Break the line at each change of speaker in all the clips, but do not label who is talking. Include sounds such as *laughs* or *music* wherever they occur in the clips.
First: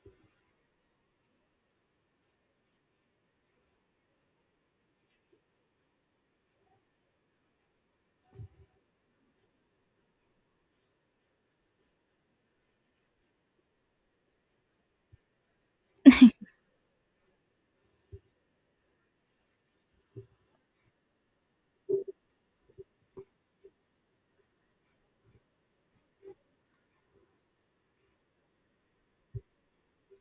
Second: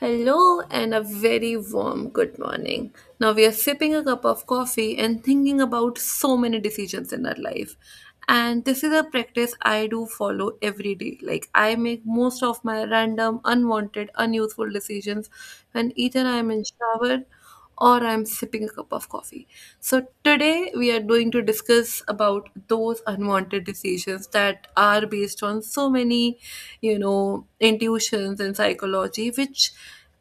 Hello and a very warm good morning. Now we are sipping a cup of coffee and thinking about so many decisions in our life. And this is a practice I do follow every day. Like I make most of my random, unwanted, unuseful decisions when either I'm in shower or I'm sipping a cup of coffee. So today we are going to discuss about those unwanted decisions that are based on so many intuitions and psychology, which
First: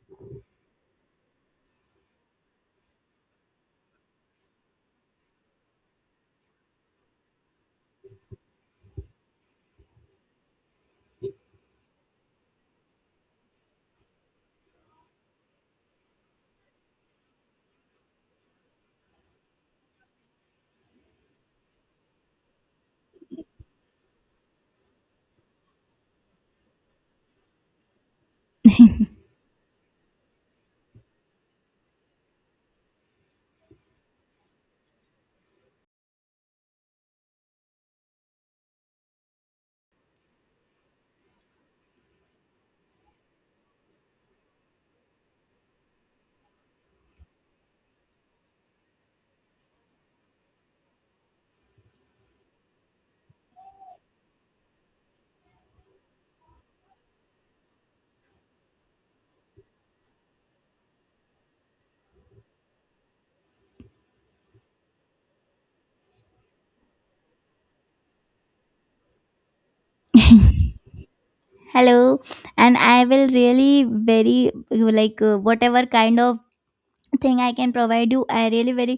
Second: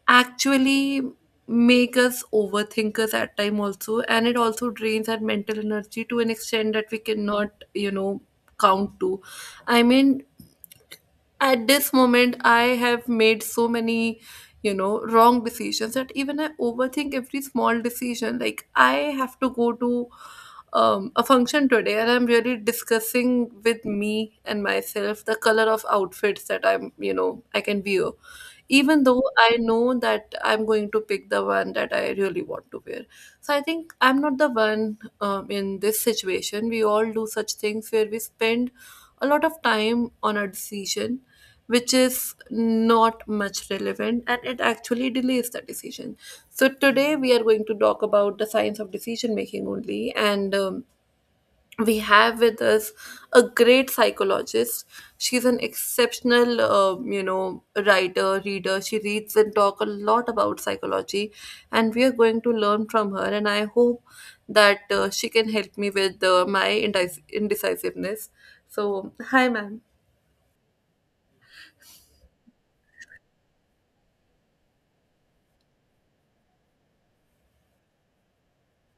actually make us overthinkers at time also, and it also drains our mental energy to an extent that we cannot count to, i mean at this moment I have made so many wrong decisions that even I overthink every small decision. Like I have to go to a function today, and I'm really discussing with me and myself the color of outfits that I'm you know I can wear, even though I know that I'm going to pick the one that I really want to wear. So I think I'm not the one. In this situation, we all do such things where we spend a lot of time on a decision which is not much relevant, and it actually delays the decision. So, today we are going to talk about the science of decision making only, and we have with us a great psychologist. She's an exceptional, writer, reader. She reads and talk a lot about psychology, and we are going to learn from her. And I hope that she can help me with my indecisiveness. So, hi, ma'am.
Hello. And I will really very like whatever kind of thing I can provide you, I really very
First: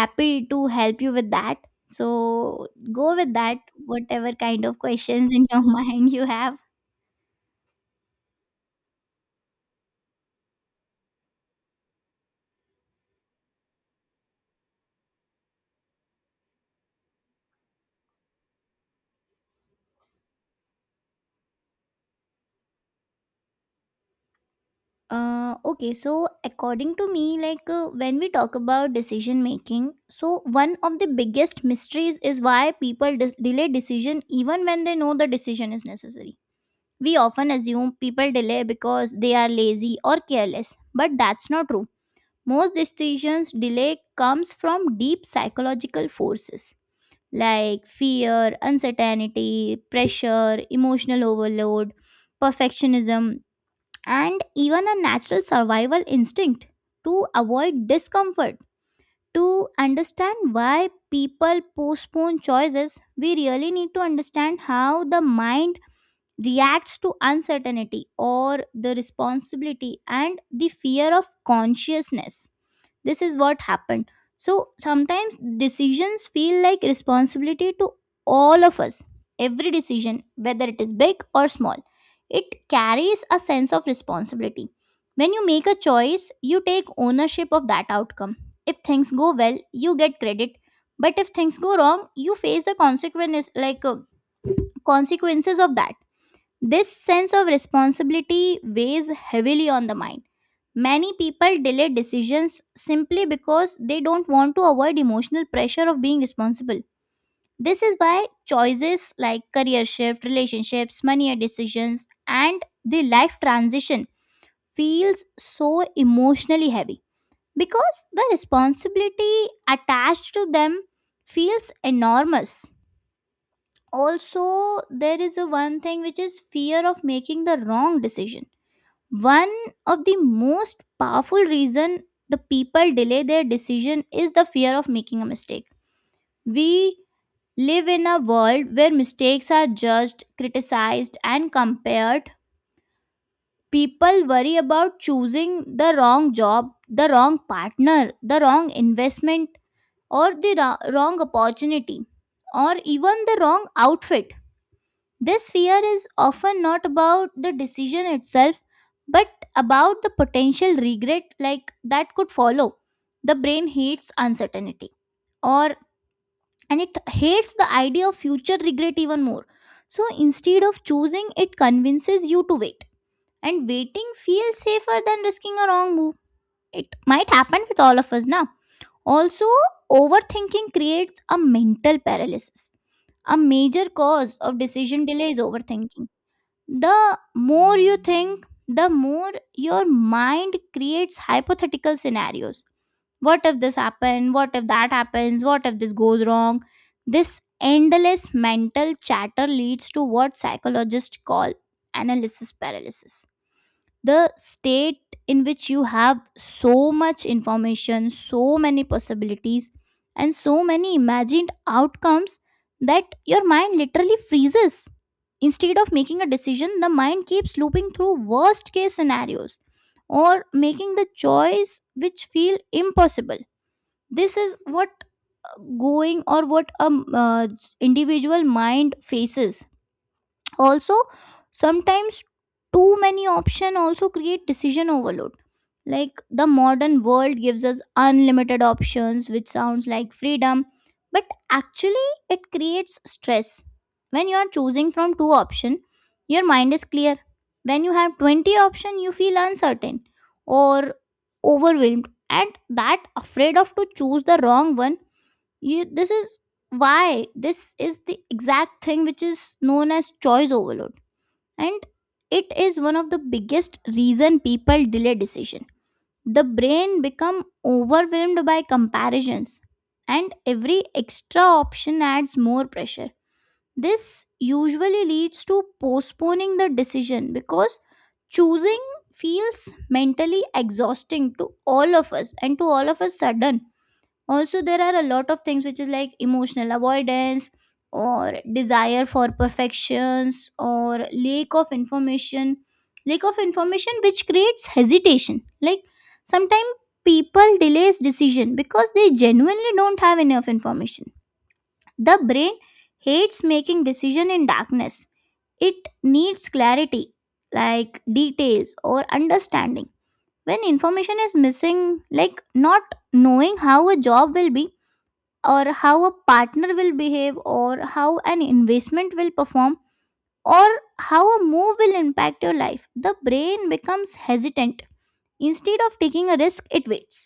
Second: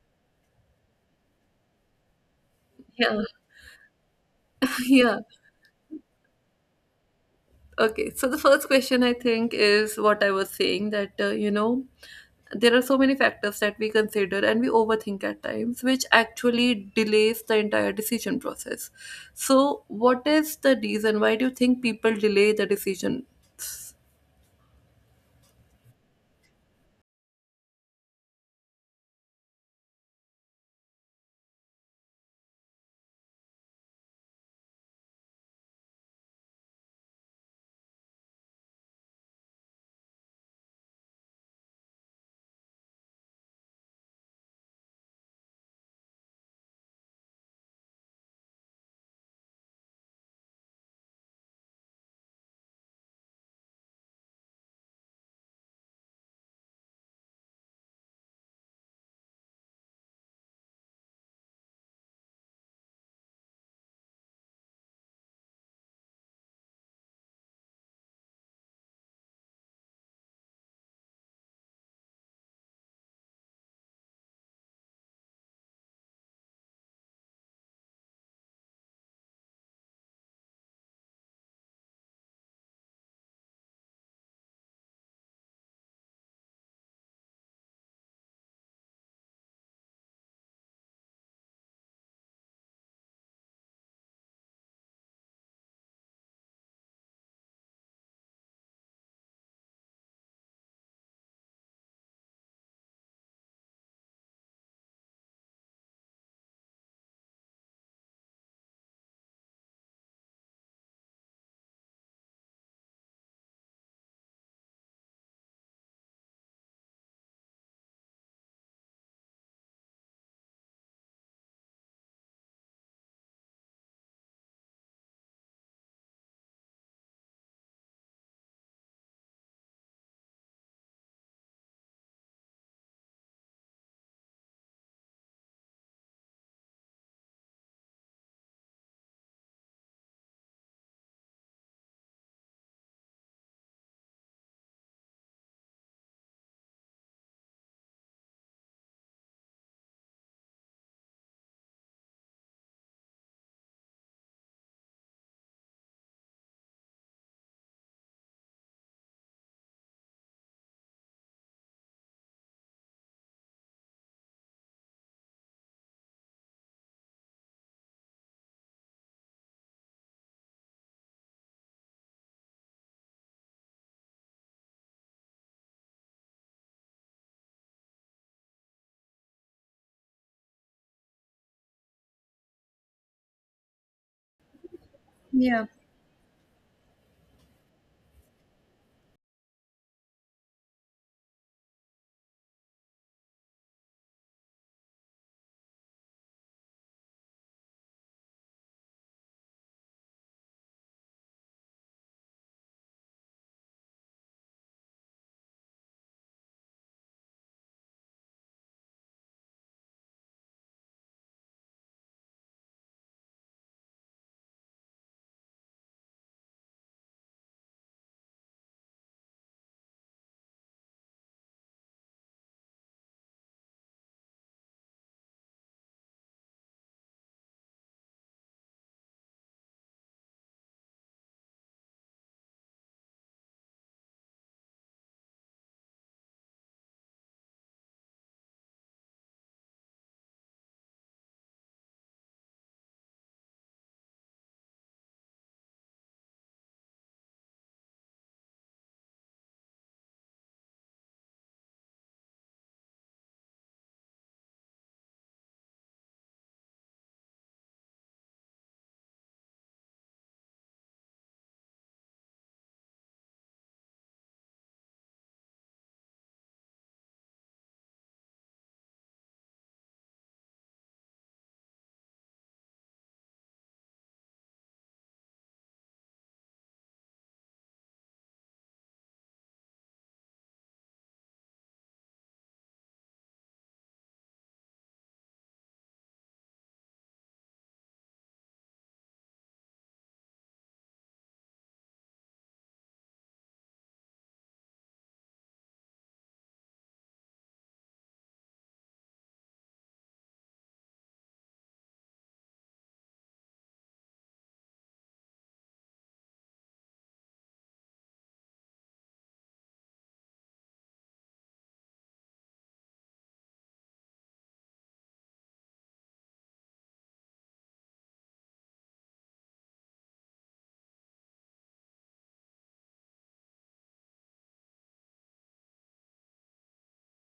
happy to help you with that. So go
Yeah,
with that, whatever kind of
*laughs* yeah.
questions in your *laughs* mind you have.
Okay, so the first question I think is what I was saying that, there are so many factors that we consider and we overthink at times, which actually delays the entire decision process. So, what is the reason? Why do you think people delay the decision?
Okay, so according to me, like when we talk about decision making, so one of the biggest mysteries is why people delay decision even when they know the decision is necessary. We often assume people delay because they are lazy or careless, but that's not true. Most decisions delay comes from deep psychological forces like fear, uncertainty, pressure, emotional overload, perfectionism, and even a natural survival instinct to avoid discomfort. To understand why people postpone choices, we really need to understand how the mind reacts to uncertainty or the responsibility and the fear of consciousness. This is what happened. So sometimes decisions feel like responsibility to all of us. Every decision, whether it is big or small, it carries a sense of responsibility. When you make a choice, you take ownership of that outcome. If things go well, you get credit. But if things go wrong, you face the consequences, like consequences of that. This sense of responsibility weighs heavily on the mind. Many people delay decisions simply because they don't want to avoid emotional pressure of being responsible. This is why choices like career shift, relationships, money decisions, and the life transition feels so emotionally heavy because the responsibility attached to them feels enormous. Also, there is a one thing which is fear of making the wrong decision. One of the most powerful reason the people delay their decision is the fear of making a mistake. We live in a world where mistakes are judged, criticized, and compared. People worry about choosing the wrong job, the wrong partner, the wrong investment, or the wrong opportunity, or even the wrong outfit. This fear is often not about the decision itself, but about the potential regret like that could follow. The brain hates uncertainty, or and it hates the idea of future regret even more. So instead of choosing, it convinces you to wait. And waiting feels safer than risking a wrong move. It might happen with all of us now. Also, overthinking creates a mental paralysis. A major cause of decision delay is
Yeah,
overthinking. The more you think, the more your mind creates hypothetical scenarios. What if this happens? What if that happens? What if this goes wrong? This endless mental chatter leads to what psychologists call analysis paralysis, the state in which you have so much information, so many possibilities, and so many imagined outcomes that your mind literally freezes. Instead of making a decision, the mind keeps looping through worst case scenarios, or making the choice which feel impossible. This is what going, or what a individual mind faces. Also, sometimes too many options also create decision overload. Like, the modern world gives us unlimited options which sounds like freedom, but actually it creates stress. When you are choosing from two options, your mind is clear. When you have 20 options, you feel uncertain or overwhelmed, and that afraid of to choose the wrong one. You This is why this is the exact thing which is known as choice overload, and it is one of the biggest reason people delay decision. The brain become overwhelmed by comparisons, and every extra option adds more pressure. This usually leads to postponing the decision because choosing feels mentally exhausting to all of us, and to all of us sudden. Also, there are a lot of things which is like emotional avoidance, or desire for perfections, or lack of information. Lack of information which creates hesitation, like sometimes people delays decision because they genuinely don't have enough information. The brain hates making decision in darkness. It needs clarity, like details or understanding. When information is missing, like not knowing how a job will be, or how a partner will behave, or how an investment will perform, or how a move will impact your life, the brain becomes hesitant. Instead of taking a risk, it waits.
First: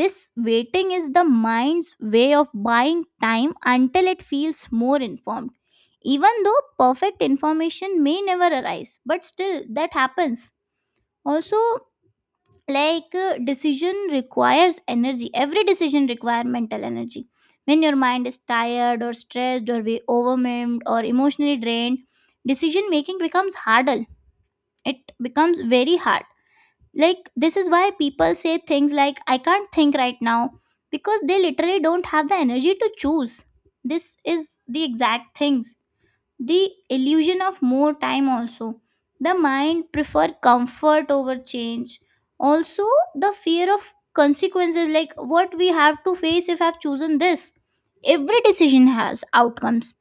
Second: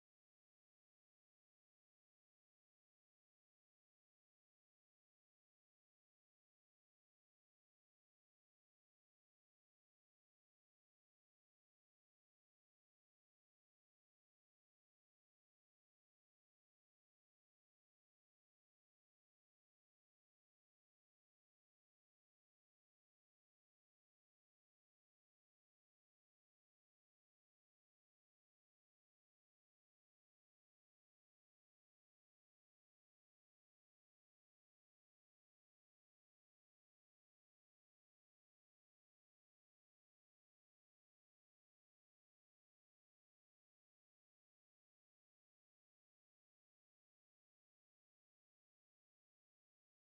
This waiting is the mind's way of buying time until it feels more informed, even though perfect information may never arise, but still that happens. Also, like decision requires energy. Every decision require mental energy. When your mind is tired, or stressed, or we overwhelmed, or emotionally drained, decision making becomes harder. It becomes very hard. Like, this is why people say things like I can't think right now, because they literally don't have the energy to choose. This is the exact things. The illusion of more time also, the mind prefer comfort over change. Also, the fear of consequences, like what we have to face if I've chosen this. Every decision has outcomes.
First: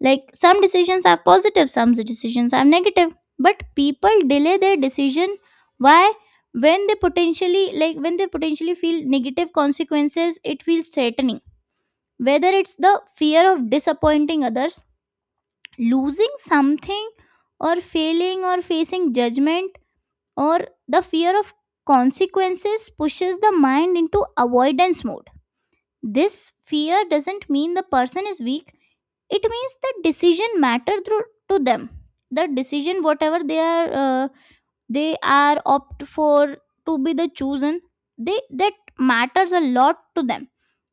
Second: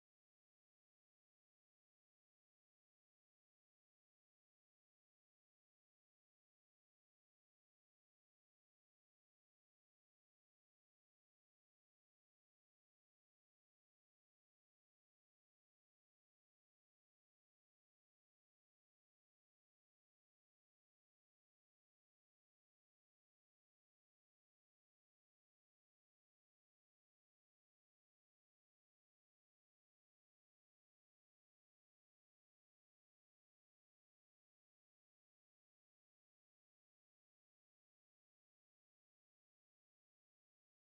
Like, some decisions are positive, some decisions are negative, but people delay their decision. Why? When they potentially, like when they potentially feel negative consequences, it feels threatening. Whether it's the fear of disappointing others, losing something, or failing, or facing judgment, or the fear of consequences pushes the mind into avoidance mode. This fear doesn't mean the person is weak. It means the decision matter through to them. The decision whatever they are opt for to be the chosen, they that matters a lot to them.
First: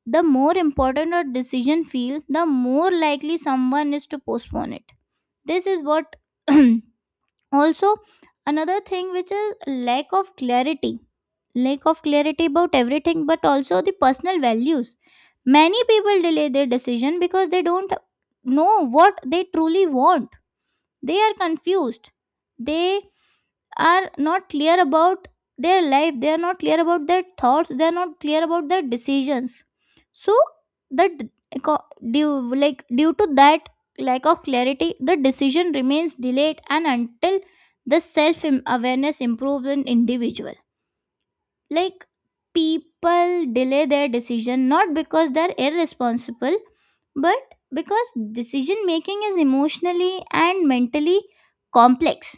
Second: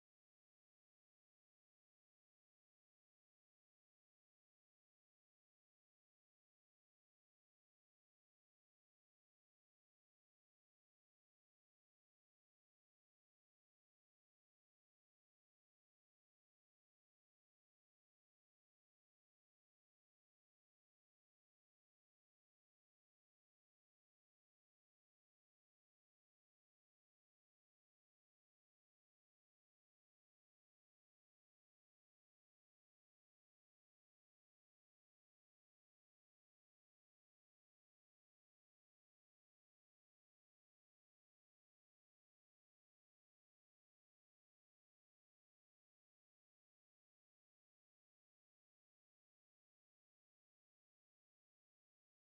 The more important a decision feel, the more likely someone is to postpone it. This is what. *clears throat* Also, another thing which is lack of clarity. Lack of clarity about everything, but also the personal values. Many people delay their decision because they don't know what they truly want. They are confused. They are not clear about their life, they are not clear about their thoughts, they are not clear about their decisions. So that, due to that lack of clarity, the decision remains delayed, and until the self awareness improves in individual. Like, people delay their decision not because they're irresponsible, but because decision making is emotionally and mentally complex.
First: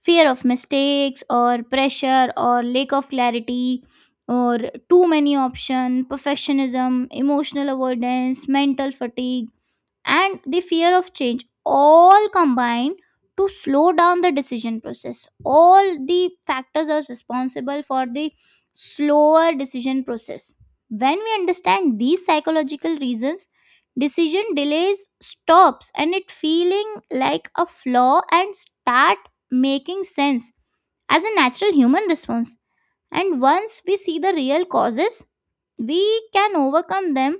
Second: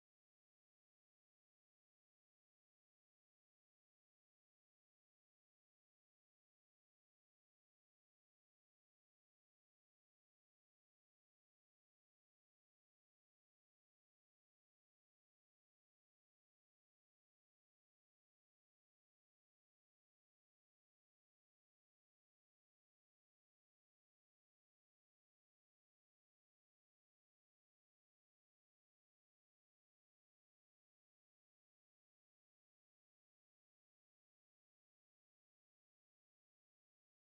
Fear of mistakes, or pressure, or lack of clarity, or too many option, perfectionism, emotional avoidance, mental fatigue, and the fear of change all combine to slow down the decision process. All the factors are responsible for the slower decision process. When we understand these psychological reasons, decision delays stops and it feeling like a flaw, and start making sense as a natural human response. And once we see the real causes, we can overcome them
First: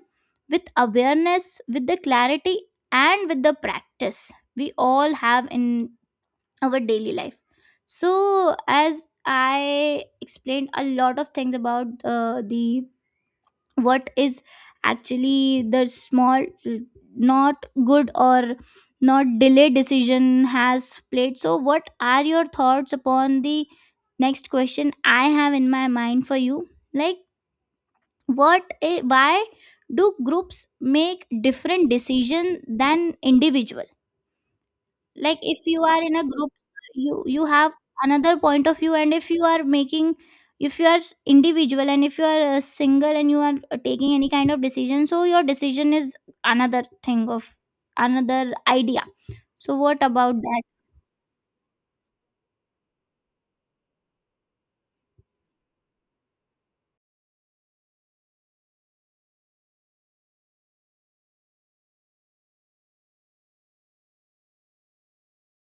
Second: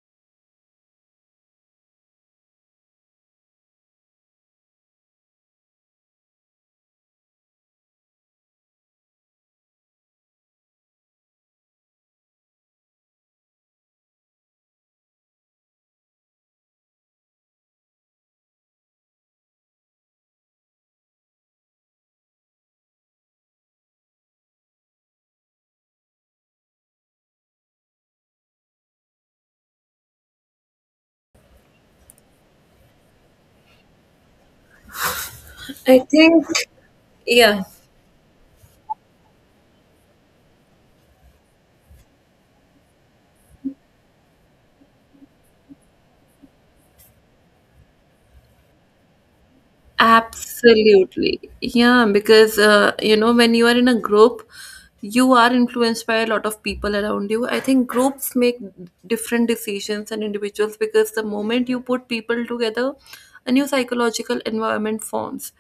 with awareness, with the clarity, and with the practice we all have in our daily life. So, as I explained a lot of things about the what is actually the small not good or not delayed decision has played. So what are your thoughts upon the next question I have in my mind for you? Like, why do groups make different decision than individual? Like, if you
I
are in a
think,
group, you
yeah.
have another point of view. And if you are making, if you are individual, and if you are a single, and you are taking any kind of decision, so your decision is another thing of another idea. So what about that?
Absolutely. Yeah, because when you are in a group, you are influenced by a lot of people around you. I think groups make different decisions than individuals because the moment you put people together, a new psychological environment forms.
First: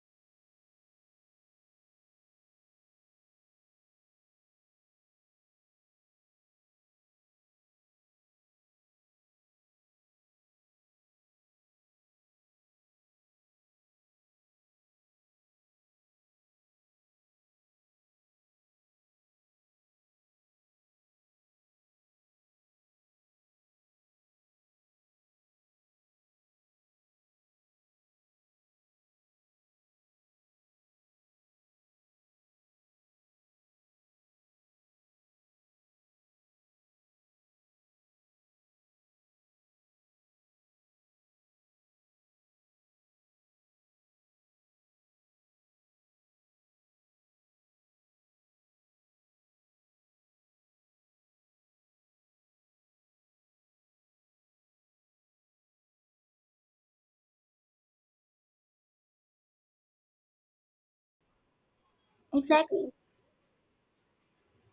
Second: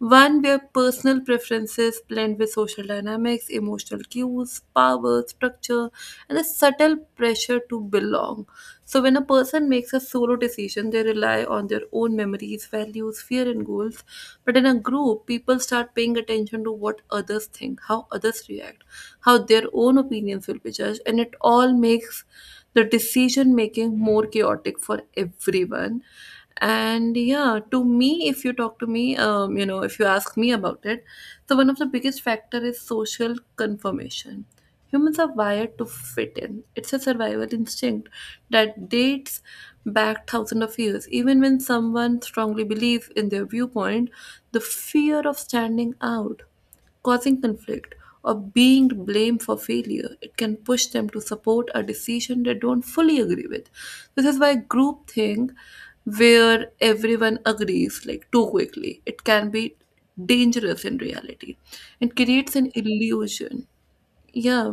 One where personal preferences blend with social dynamics, emotional cues, power, structure, and a subtle pressure to belong. So, when a person makes a solo decision, they rely on their own memories, values, fear, and goals. But in a group, people start paying attention to what others think, how others react, how their own opinions will be judged, and it all makes the decision making more chaotic for everyone. And yeah, to me, if you talk to me, if you ask me about it, so one of the biggest factor is social confirmation. Humans are wired to fit in. It's a survival instinct that dates back thousands of years. Even when someone strongly believes in their viewpoint, the fear of standing out, causing conflict, or being blamed for failure, it can push them to support a decision they don't fully agree with. This is why groupthink, where everyone agrees like too quickly, it can be dangerous in reality. It creates an
Exactly.
illusion, yeah,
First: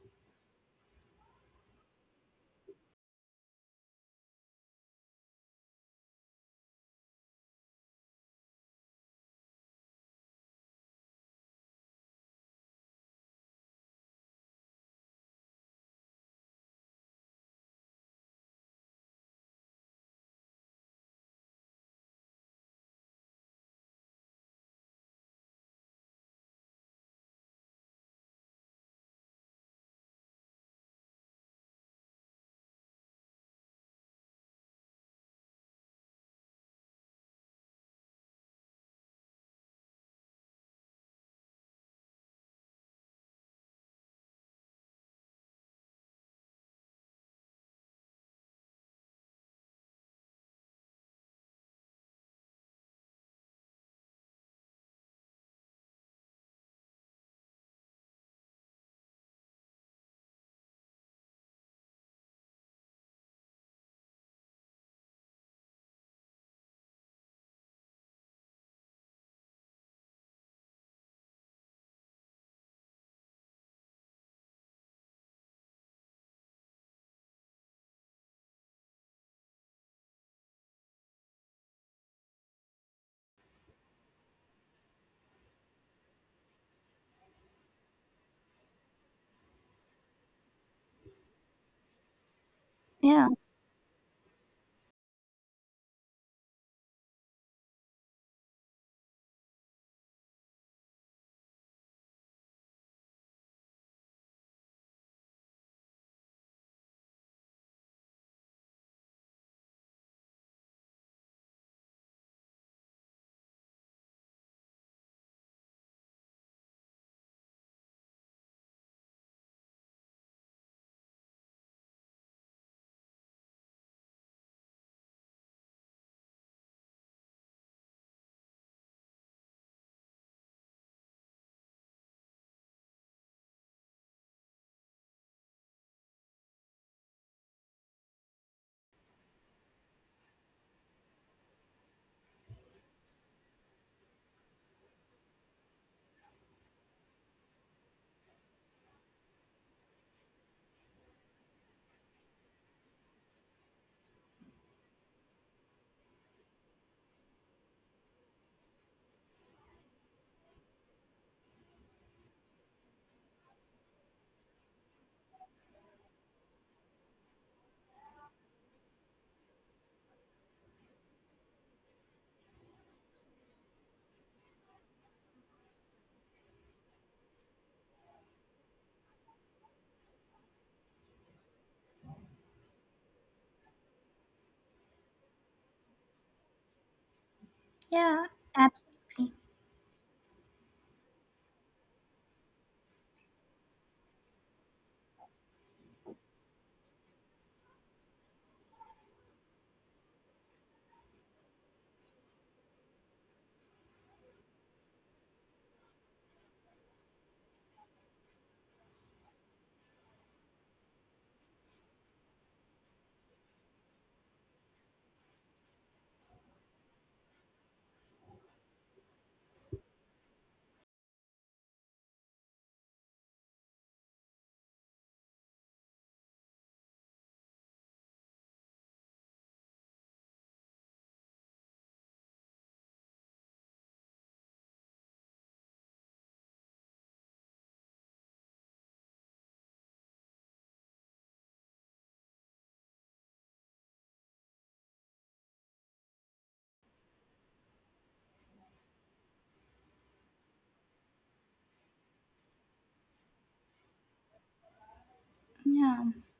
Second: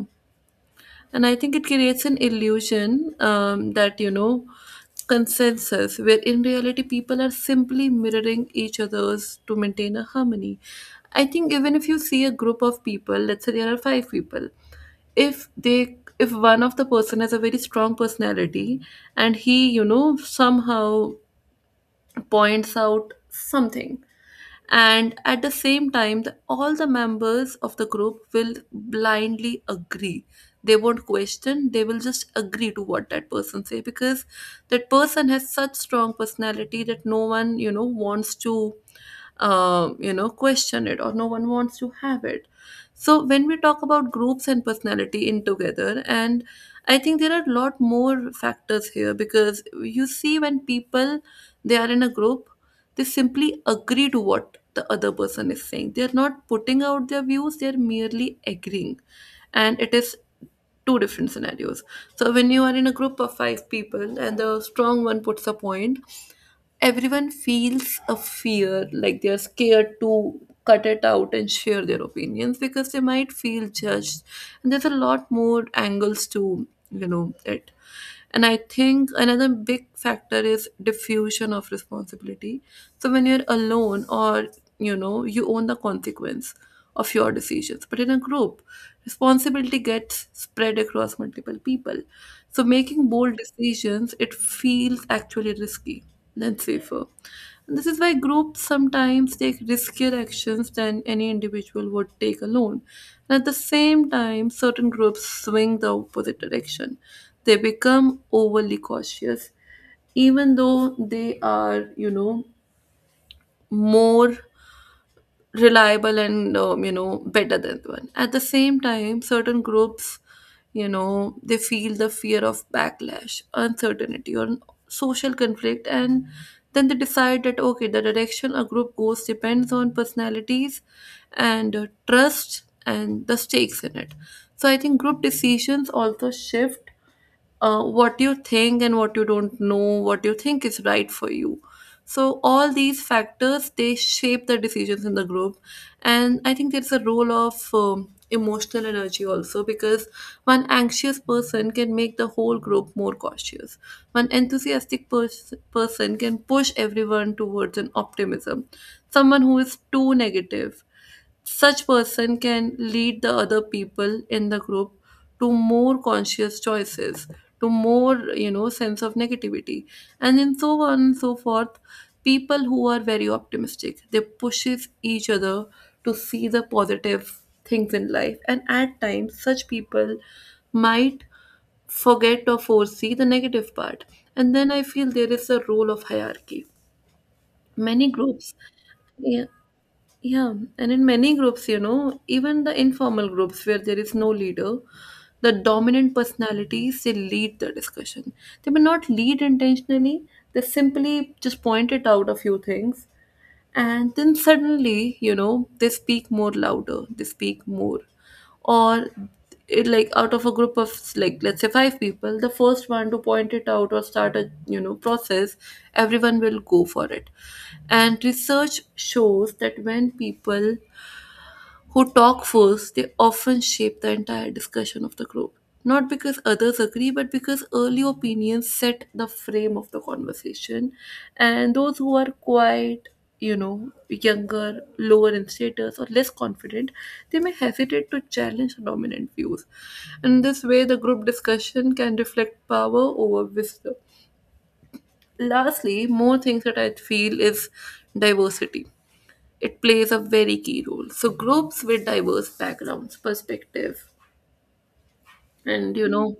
and I think it creates an illusion, that, consensus, where in reality people are simply mirroring each other's to maintain a harmony. I think even if you see a group of people, let's say there are five people, if one of the person has a very strong personality, and he, you know, somehow points out something, and at the same time all the members of the group will blindly agree. They won't question, they will just agree to what that person say, because that person has such strong personality that no one wants to question it, or no one wants to have it. So when we talk about groups and personality in together, and I think there are a lot more factors here because you see when people they are in a group, they simply agree to what the other person is saying, they're not putting out their views, they're merely agreeing, and it is two different scenarios. So when you are in a group of five people and the strong one puts a point, everyone feels a fear, like they're scared to cut it out and share their opinions because they might feel judged. And there's a lot more angles to it. And I think another big factor is diffusion of responsibility. So when you're alone or, you own the consequence of your decisions. But in a group, responsibility gets spread across multiple people. So making
Yeah.
bold decisions, it feels actually risky than safer. And this is why groups sometimes take riskier actions than any individual would take alone. And at the same time, certain groups swing the opposite direction. They become overly cautious even though they are more reliable and better than one. At the same time, certain groups, they feel the fear of backlash, uncertainty or social conflict, and then they decide that okay, the direction a group goes depends on personalities and trust and the stakes in it. So I think group decisions also shift what you think and what you don't know, what you think is right for you. So all these factors they shape the decisions in the group, and I think there's a role of emotional energy also, because one anxious person can make the whole group more cautious. One enthusiastic person can push everyone towards an optimism. Someone who is too negative, such person can lead the other people in the group to more conscious choices, to more sense of negativity, and then so on and so forth. People who are very optimistic, they pushes each other to see the positive things in life, and at times such people might forget or foresee the negative part. And then I feel there is a role of hierarchy. Many
Yeah,
groups.
absolutely.
Yeah, yeah. And in many groups, even the informal groups where there is no leader, the dominant personalities they lead the discussion. They may not lead intentionally, they simply just point it out a few things, and then suddenly they speak more louder, they speak more, or it like out of a group of like let's say five people, the first one to point it out or start a process, everyone will go for it. And research shows that when people who talk first, they often shape the entire discussion of the group. Not because others agree, but because early opinions set the frame of the conversation. And those who are quiet, younger, lower in status, or less confident, they may hesitate to challenge the dominant views. In this way, the group discussion can reflect power over wisdom. Lastly, more things that I feel is diversity, it plays a very key role. So groups with diverse backgrounds, perspective, and
Yeah.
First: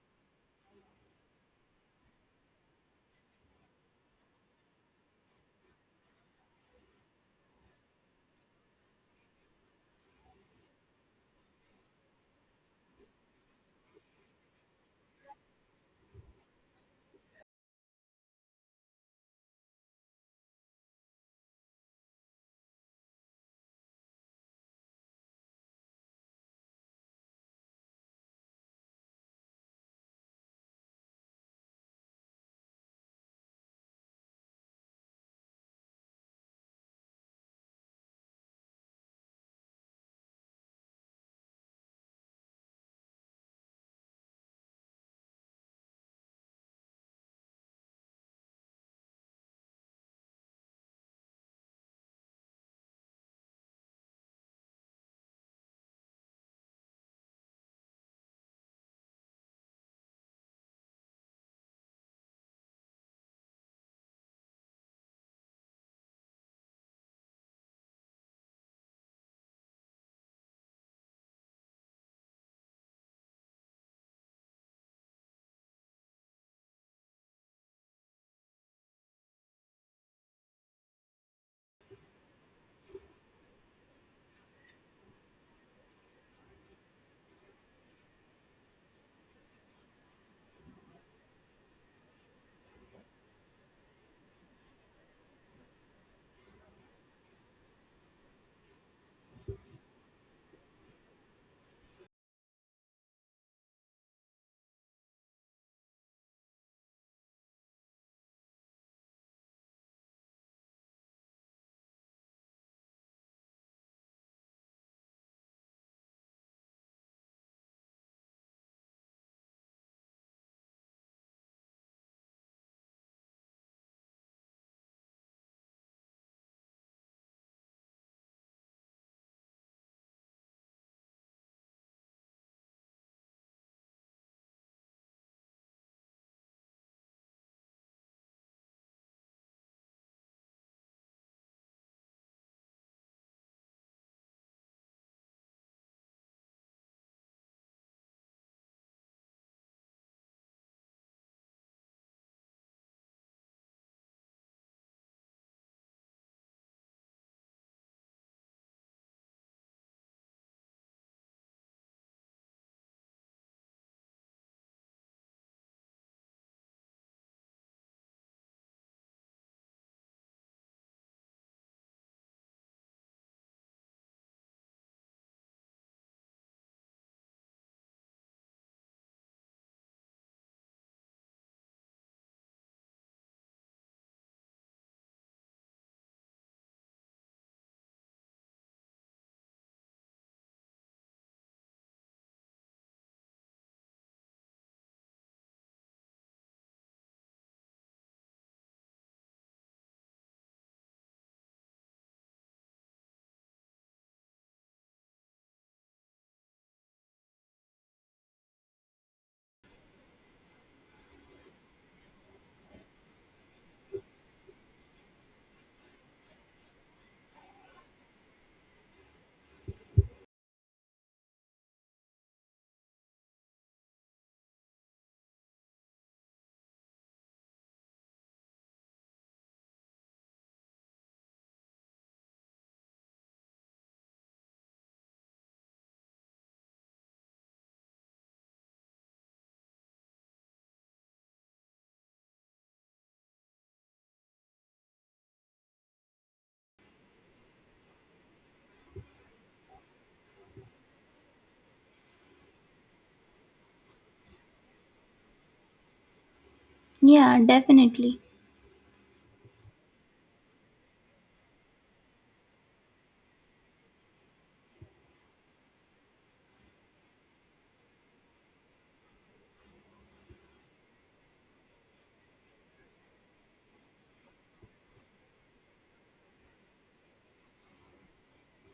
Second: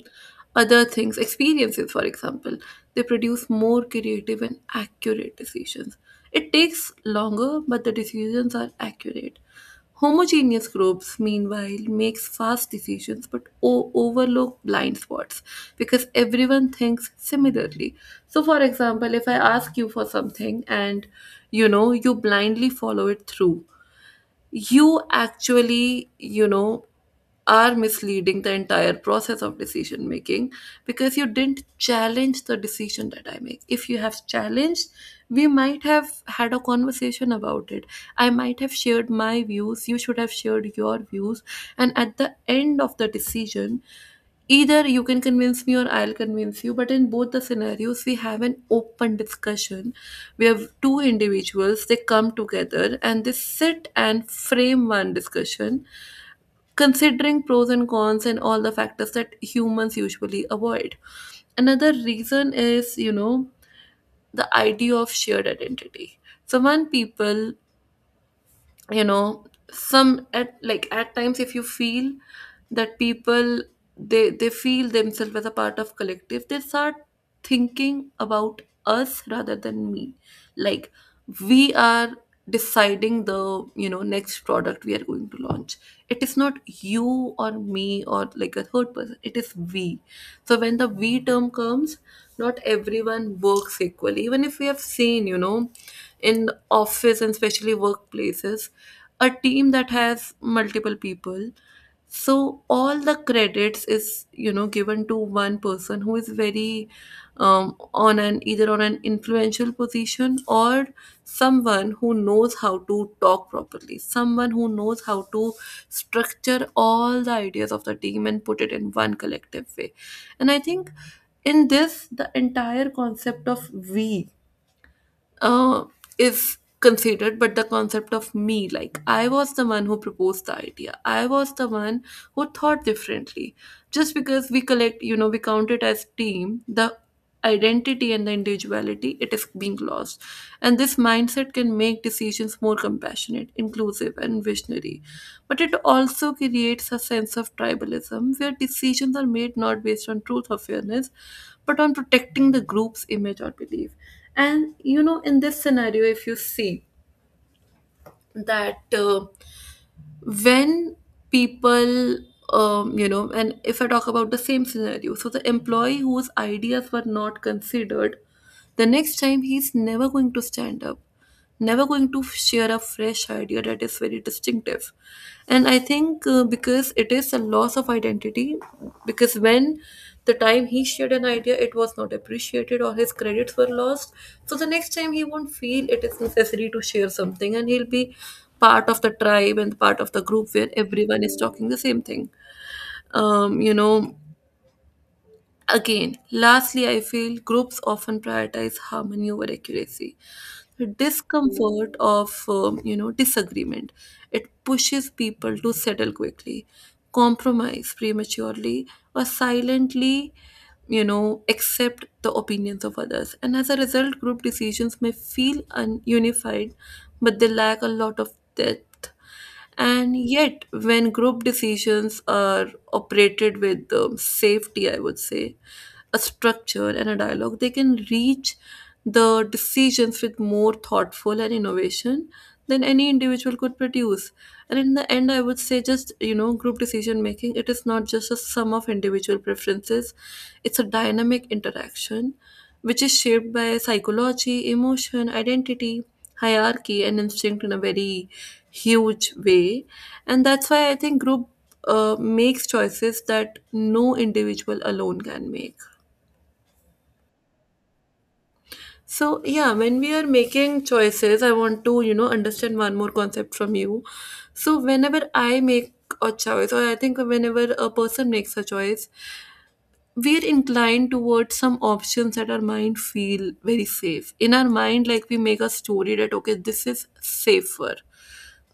other things, experiences, for example, they produce more creative and accurate decisions. It takes longer, but the decisions are accurate. Homogeneous groups, meanwhile, makes fast decisions but overlook blind spots because everyone thinks similarly. So, for example, if I ask you for something and you blindly follow it through, you actually are misleading the entire process of decision making, because you didn't challenge the decision that I make. If you have challenged, we might have had a conversation about it. I might have shared my views, you should have shared your views, and at the end of the decision either you can convince me or I'll convince you, but in both the scenarios, we have an open discussion. We have two individuals, they come together and they sit and frame one discussion, considering pros and cons and all the factors that humans usually avoid. Another reason is, the idea of shared identity. So, one people you know some at like at times if you feel that people they feel themselves as a part of collective, they start thinking about us rather than me. Like we are deciding the next product we are going to launch. It is not you or me or like a third person, it is we. So when the we term comes, not everyone works equally, even if we have seen in office and especially workplaces a team that has multiple people. So all the credits is given to one person who is very on an either on an influential position, or someone who knows how to talk properly, someone who knows how to structure all the ideas of the team and put it in one collective way. And I think in this the entire concept of we, uh, is considered, but the concept of me, like I was the one who proposed the idea, I was the one who thought differently. Just because we collect, we count it as team, the identity and the individuality it is being lost. And this mindset can make decisions more compassionate, inclusive and visionary, but it also creates a sense of tribalism where decisions are made not based on truth or fairness, but on protecting the group's image or belief. And in this scenario, if you see that when people, and if I talk about the same scenario, so the employee whose ideas were not considered, the next time he's never going to stand up, never going to share a fresh idea that is very distinctive. And I think because it is a loss of identity, because when the time he shared an idea, it was not appreciated or his credits were lost. So the next time he won't feel it is necessary to share something, and he'll be part of the tribe and part of the group where everyone is talking the same thing. Um, you know, Again, lastly, I feel groups often prioritize harmony over accuracy. The discomfort of disagreement, it pushes people to settle quickly, compromise prematurely, or silently accept the opinions of others. And as a result, group decisions may feel ununified, but they lack a lot of depth. And yet, when group decisions are operated with safety, I would say, a structure and a dialogue, they can reach the decisions with more thoughtful and innovation than any individual could produce. And in the end, I would say just, group decision making, it is not just a sum of individual preferences, it's a dynamic interaction which is shaped by psychology, emotion, identity, hierarchy and instinct in a very huge way. And that's why I think group makes choices that no individual alone can make.
Yeah, definitely.
So yeah, when we are making choices, I want to understand one more concept from you. So whenever I make a choice, or I think whenever a person makes a choice, we are inclined towards some options that our mind feel very safe in our mind, like we make a story that okay, this is safer,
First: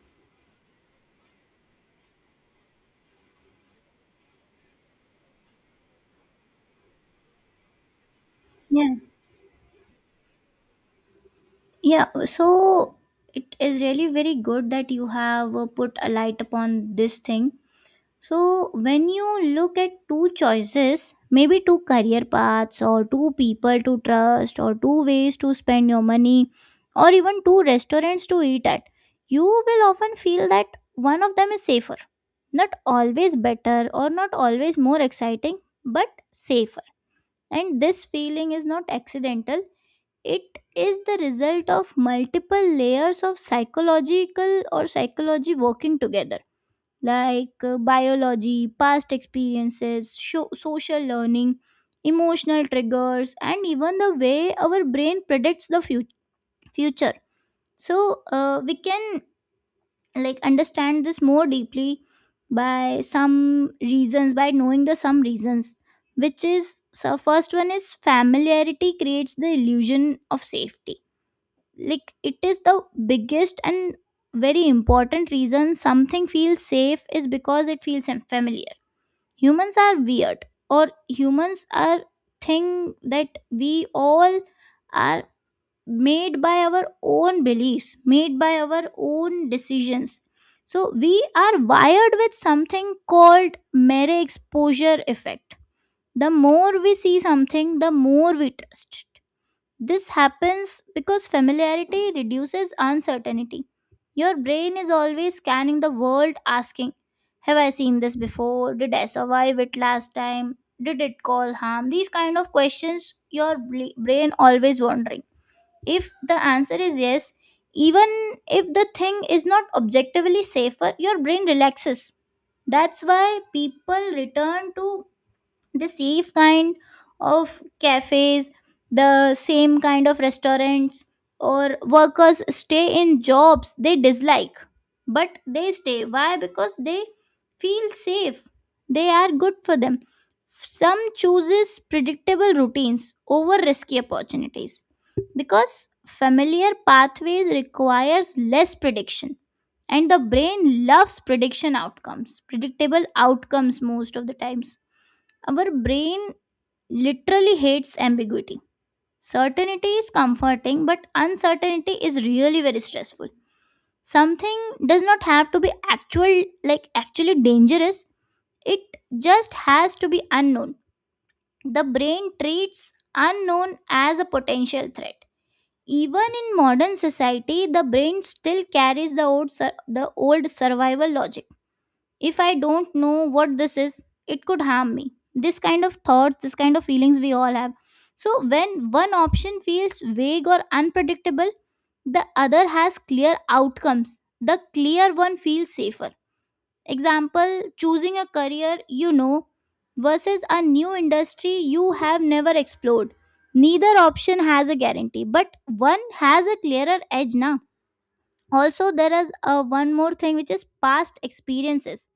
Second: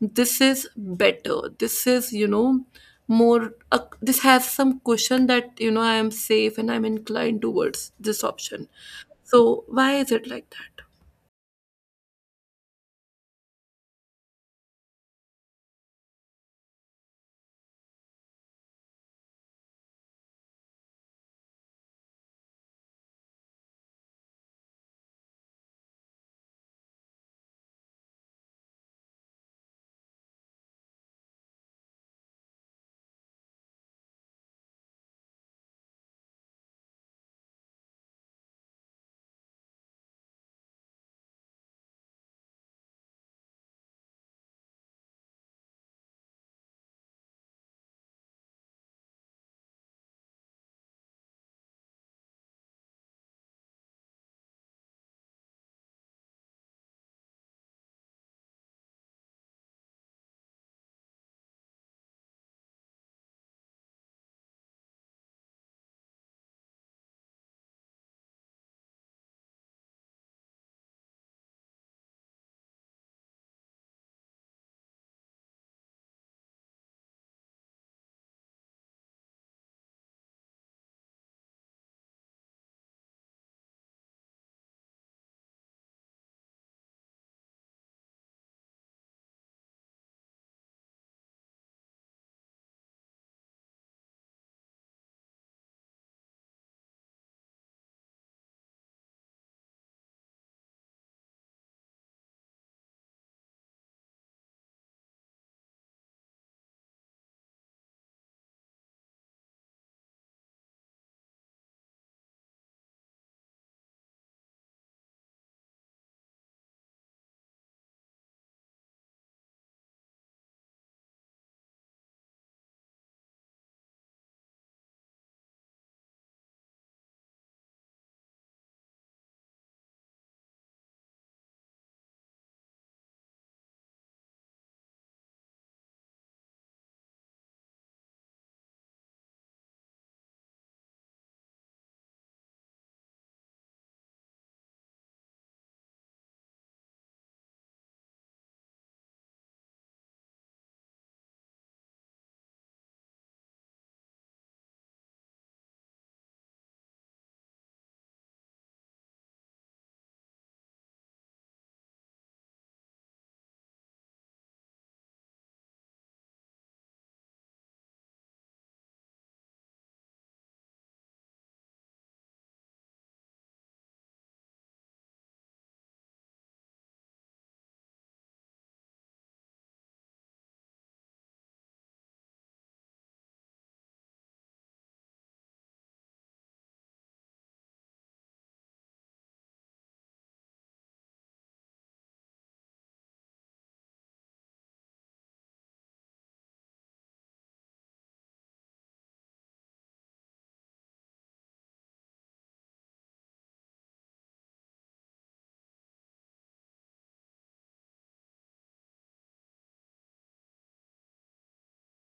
this is better, this is more, this has some cushion that I am safe and I'm inclined towards this option.
Yeah.
So why is it like that?
Yeah, so it is really very good that you have put a light upon this thing. So, when you look at two choices, maybe two career paths, or two people to trust, or two ways to spend your money, or even two restaurants to eat at, you will often feel that one of them is safer. Not always better, or not always more exciting, but safer. And this feeling is not accidental. It is the result of multiple layers of psychological or psychology working together, like biology, past experiences, social learning, emotional triggers, and even the way our brain predicts the future. So, we can like understand this more deeply by some reasons, by knowing the some reasons, which is. So first one is familiarity creates the illusion of safety. Like, it is the biggest and very important reason something feels safe is because it feels familiar. Humans are weird, or humans are thing that we all are made by our own beliefs, made by our own decisions. So we are wired with something called mere exposure effect. The more we see something, the more we trust. This happens because familiarity reduces uncertainty. Your brain is always scanning the world asking, have I seen this before? Did I survive it last time? Did it cause harm? These kind of questions your brain always wondering. If the answer is yes, even if the thing is not objectively safer, your brain relaxes. That's why people return to the safe kind of cafes, the same kind of restaurants, or workers stay in jobs they dislike, but they stay. Why? Because they feel safe, they are good for them. Some chooses predictable routines over risky opportunities because familiar pathways requires less prediction, and the brain loves prediction outcomes, predictable outcomes most of the times. Our brain literally hates ambiguity. Certainty is comforting, but uncertainty is really very stressful. Something does not have to be actual, like actually dangerous. It just has to be unknown. The brain treats unknown as a potential threat. Even in modern society, the brain still carries the old, the old survival logic. If I don't know what this is, it could harm me. This kind of thoughts, this kind of feelings we all have. So, when one option feels vague or unpredictable, the other has clear outcomes. The clear one feels safer. Example, choosing a career you know versus a new industry you have never explored. Neither option has a guarantee, but one has a clearer edge now. Also, there is one more thing, which is past experiences.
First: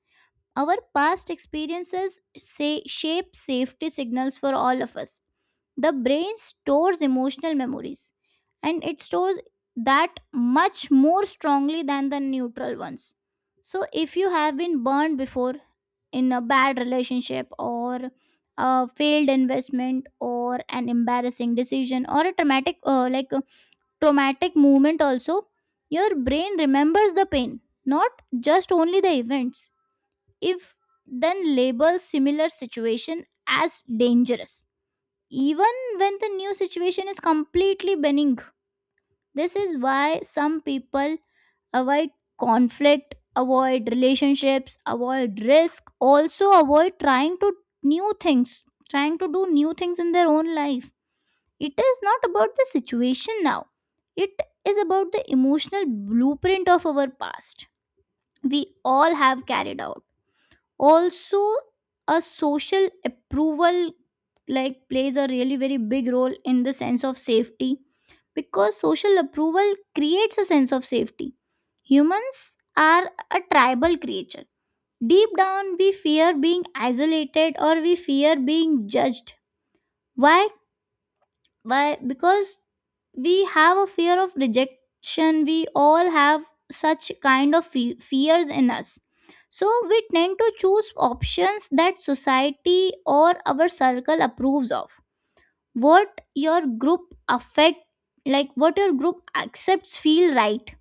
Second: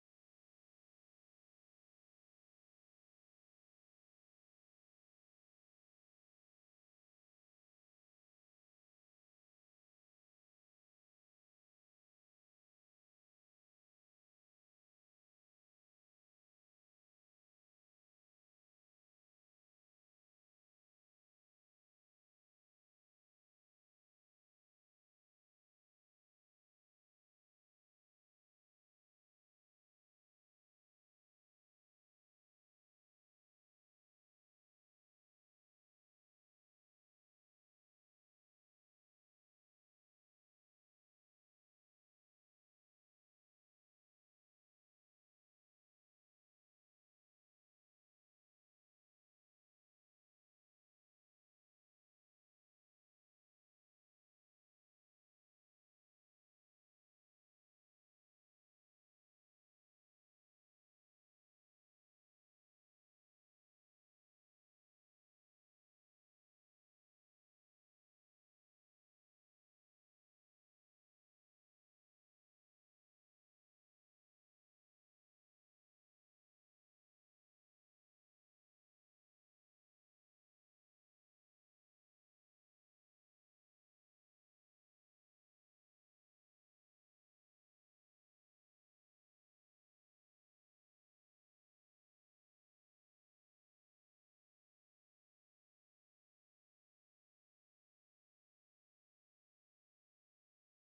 Our past experiences say, shape safety signals for all of us. The brain stores emotional memories, and it stores that much more strongly than the neutral ones. So, if you have been burned before in a bad relationship, or a failed investment, or an embarrassing decision, or a traumatic, like a traumatic moment, also, your brain remembers the pain, not just only the events. If then label similar situation as dangerous, even when the new situation is completely benign. This is why some people avoid conflict, avoid relationships, avoid risk, also avoid trying to new things, trying to do new things in their own life. It is not about the situation now, it is about the emotional blueprint of our past we all have carried out. Also, a social approval like plays a really very big role in the sense of safety, because social approval creates a sense of safety. Humans are a tribal creature. Deep down, we fear being isolated, or we fear being judged. Why? Why? Because we have a fear of rejection. We all have such kind of fears in us. So we tend to choose options that society or our circle approves of. What your group affect, like what your group accepts feel right,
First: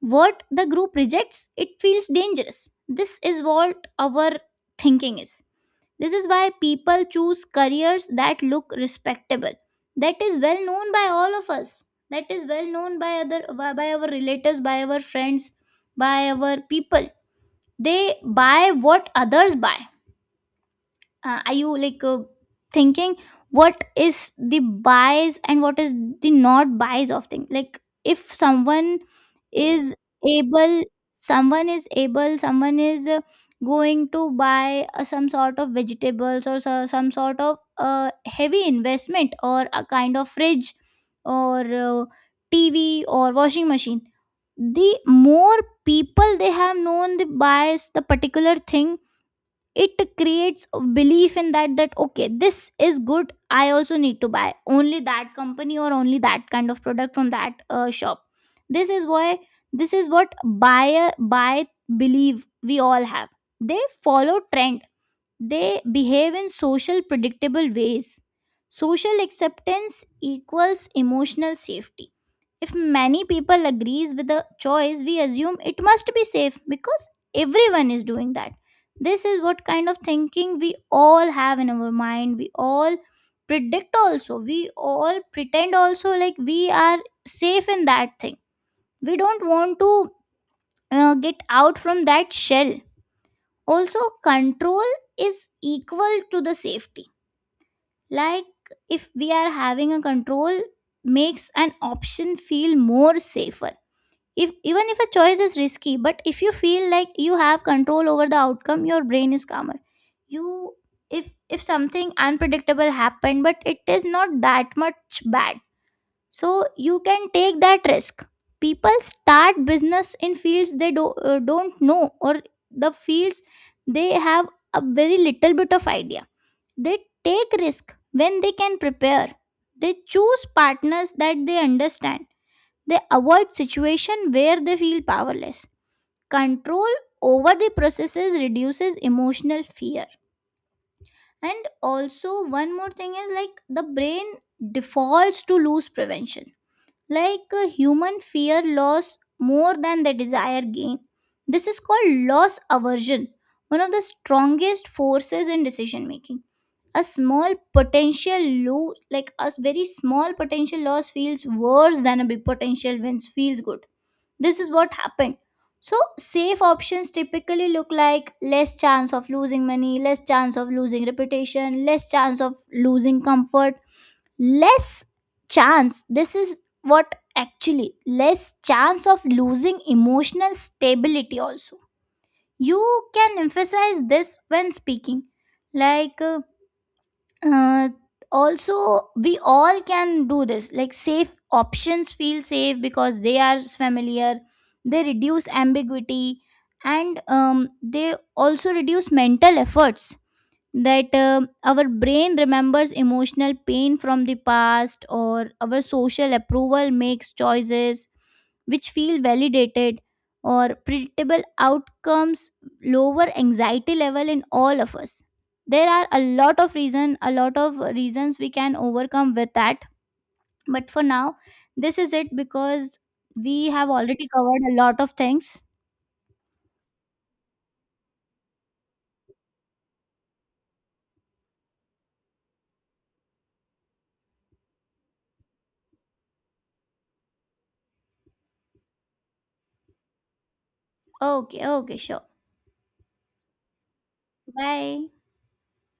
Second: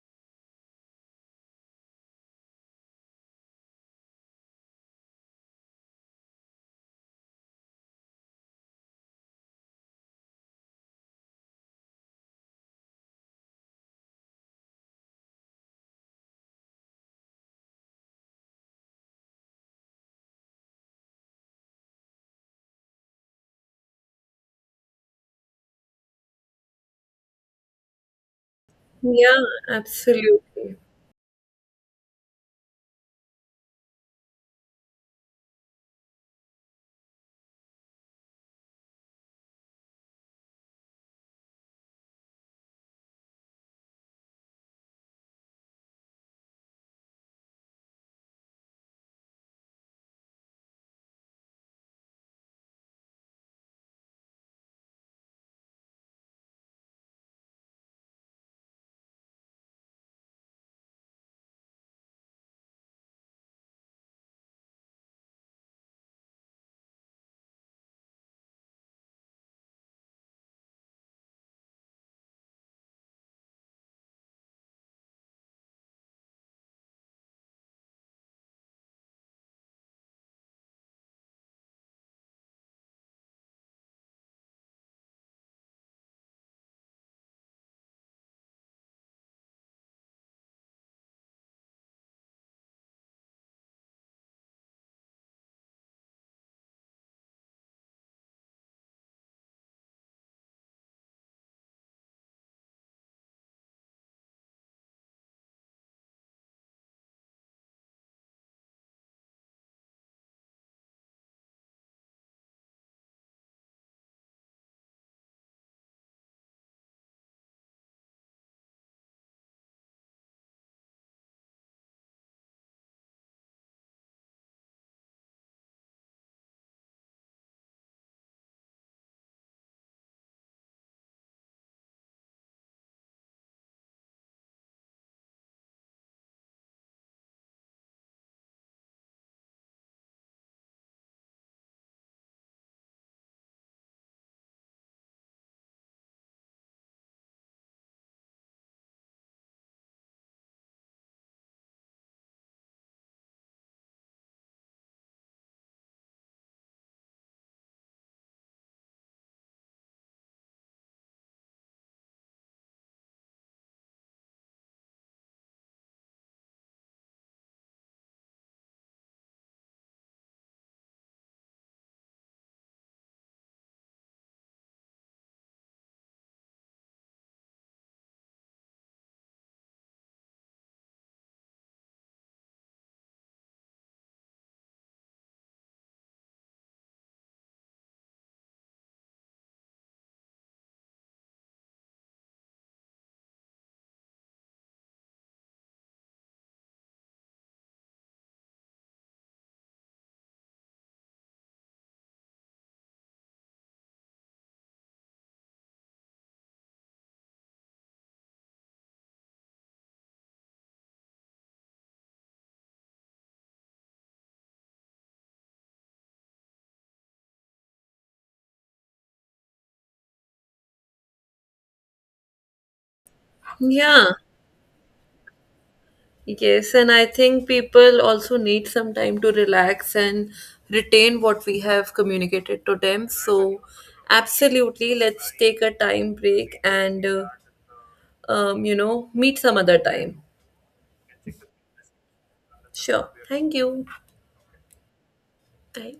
what the group rejects it feels dangerous. This is what our thinking is. This is why people choose careers that look respectable. That is well known by all of us. That is well known by other, by our relatives, by our friends, by our people. They buy what others buy. Are you like thinking what is the buys and what is the not buys of thing? Like if
Yeah,
is
absolutely.
able someone is able, someone is going to buy some sort of vegetables, or so, some sort of heavy investment, or a kind of fridge, or tv or washing machine. The more people they have known the buys the particular thing, it creates a belief in that, that okay, this is good, I also need to buy only that company or only that kind of product from that shop. this is why this is what buyer buy believe we all have. They follow trends, they behave in social predictable ways. Social acceptance equals emotional safety. If many people agrees with a choice, we assume it must be safe because everyone is doing that. This is what kind of thinking we all have in our mind. We all predict also. We all pretend also like we are safe in that thing. We don't want to get out from that shell. Also, control is equal to the safety. Like if we are having a control makes an option feel more safer. If, even if a choice is risky, but if you feel like you have control over the outcome, your brain is calmer. You, if something unpredictable happened but it is not that much bad, so you can take that risk. People start business in fields they don't know, or the fields they have a very little bit of idea. They take risk when they can prepare. They choose partners that they understand. They avoid situation where they feel powerless. Control over the processes reduces emotional fear. And also one more thing is, like, the brain defaults to lose prevention. Like a human fear loss more than the desire gain. This is called loss aversion, one of the strongest forces in decision making. A small potential loss, like a very small potential loss feels worse than a big potential win feels good. This is what happened. So safe options typically look like less chance of losing money, less chance of losing reputation, less chance of losing comfort, less chance, this is what actually, less chance of losing emotional stability also. You can emphasize this when speaking, like uh, also we all can do this. Like safe options feel safe because they are familiar, they reduce ambiguity, and they also reduce mental efforts. That, our brain remembers emotional pain from the past, or our social approval makes choices which feel validated, or predictable outcomes lower anxiety level in all of us. There are a lot of reason, a lot of reasons we can overcome with that, but for now this is it, because we have
Yeah,
already covered a lot of things.
yes. And I think people also need some time to relax and retain what we have communicated to them. So, absolutely, let's take a time break and, um, you know, meet some other time.
Okay, okay, sure.
Sure. Thank you.
Bye.
Bye.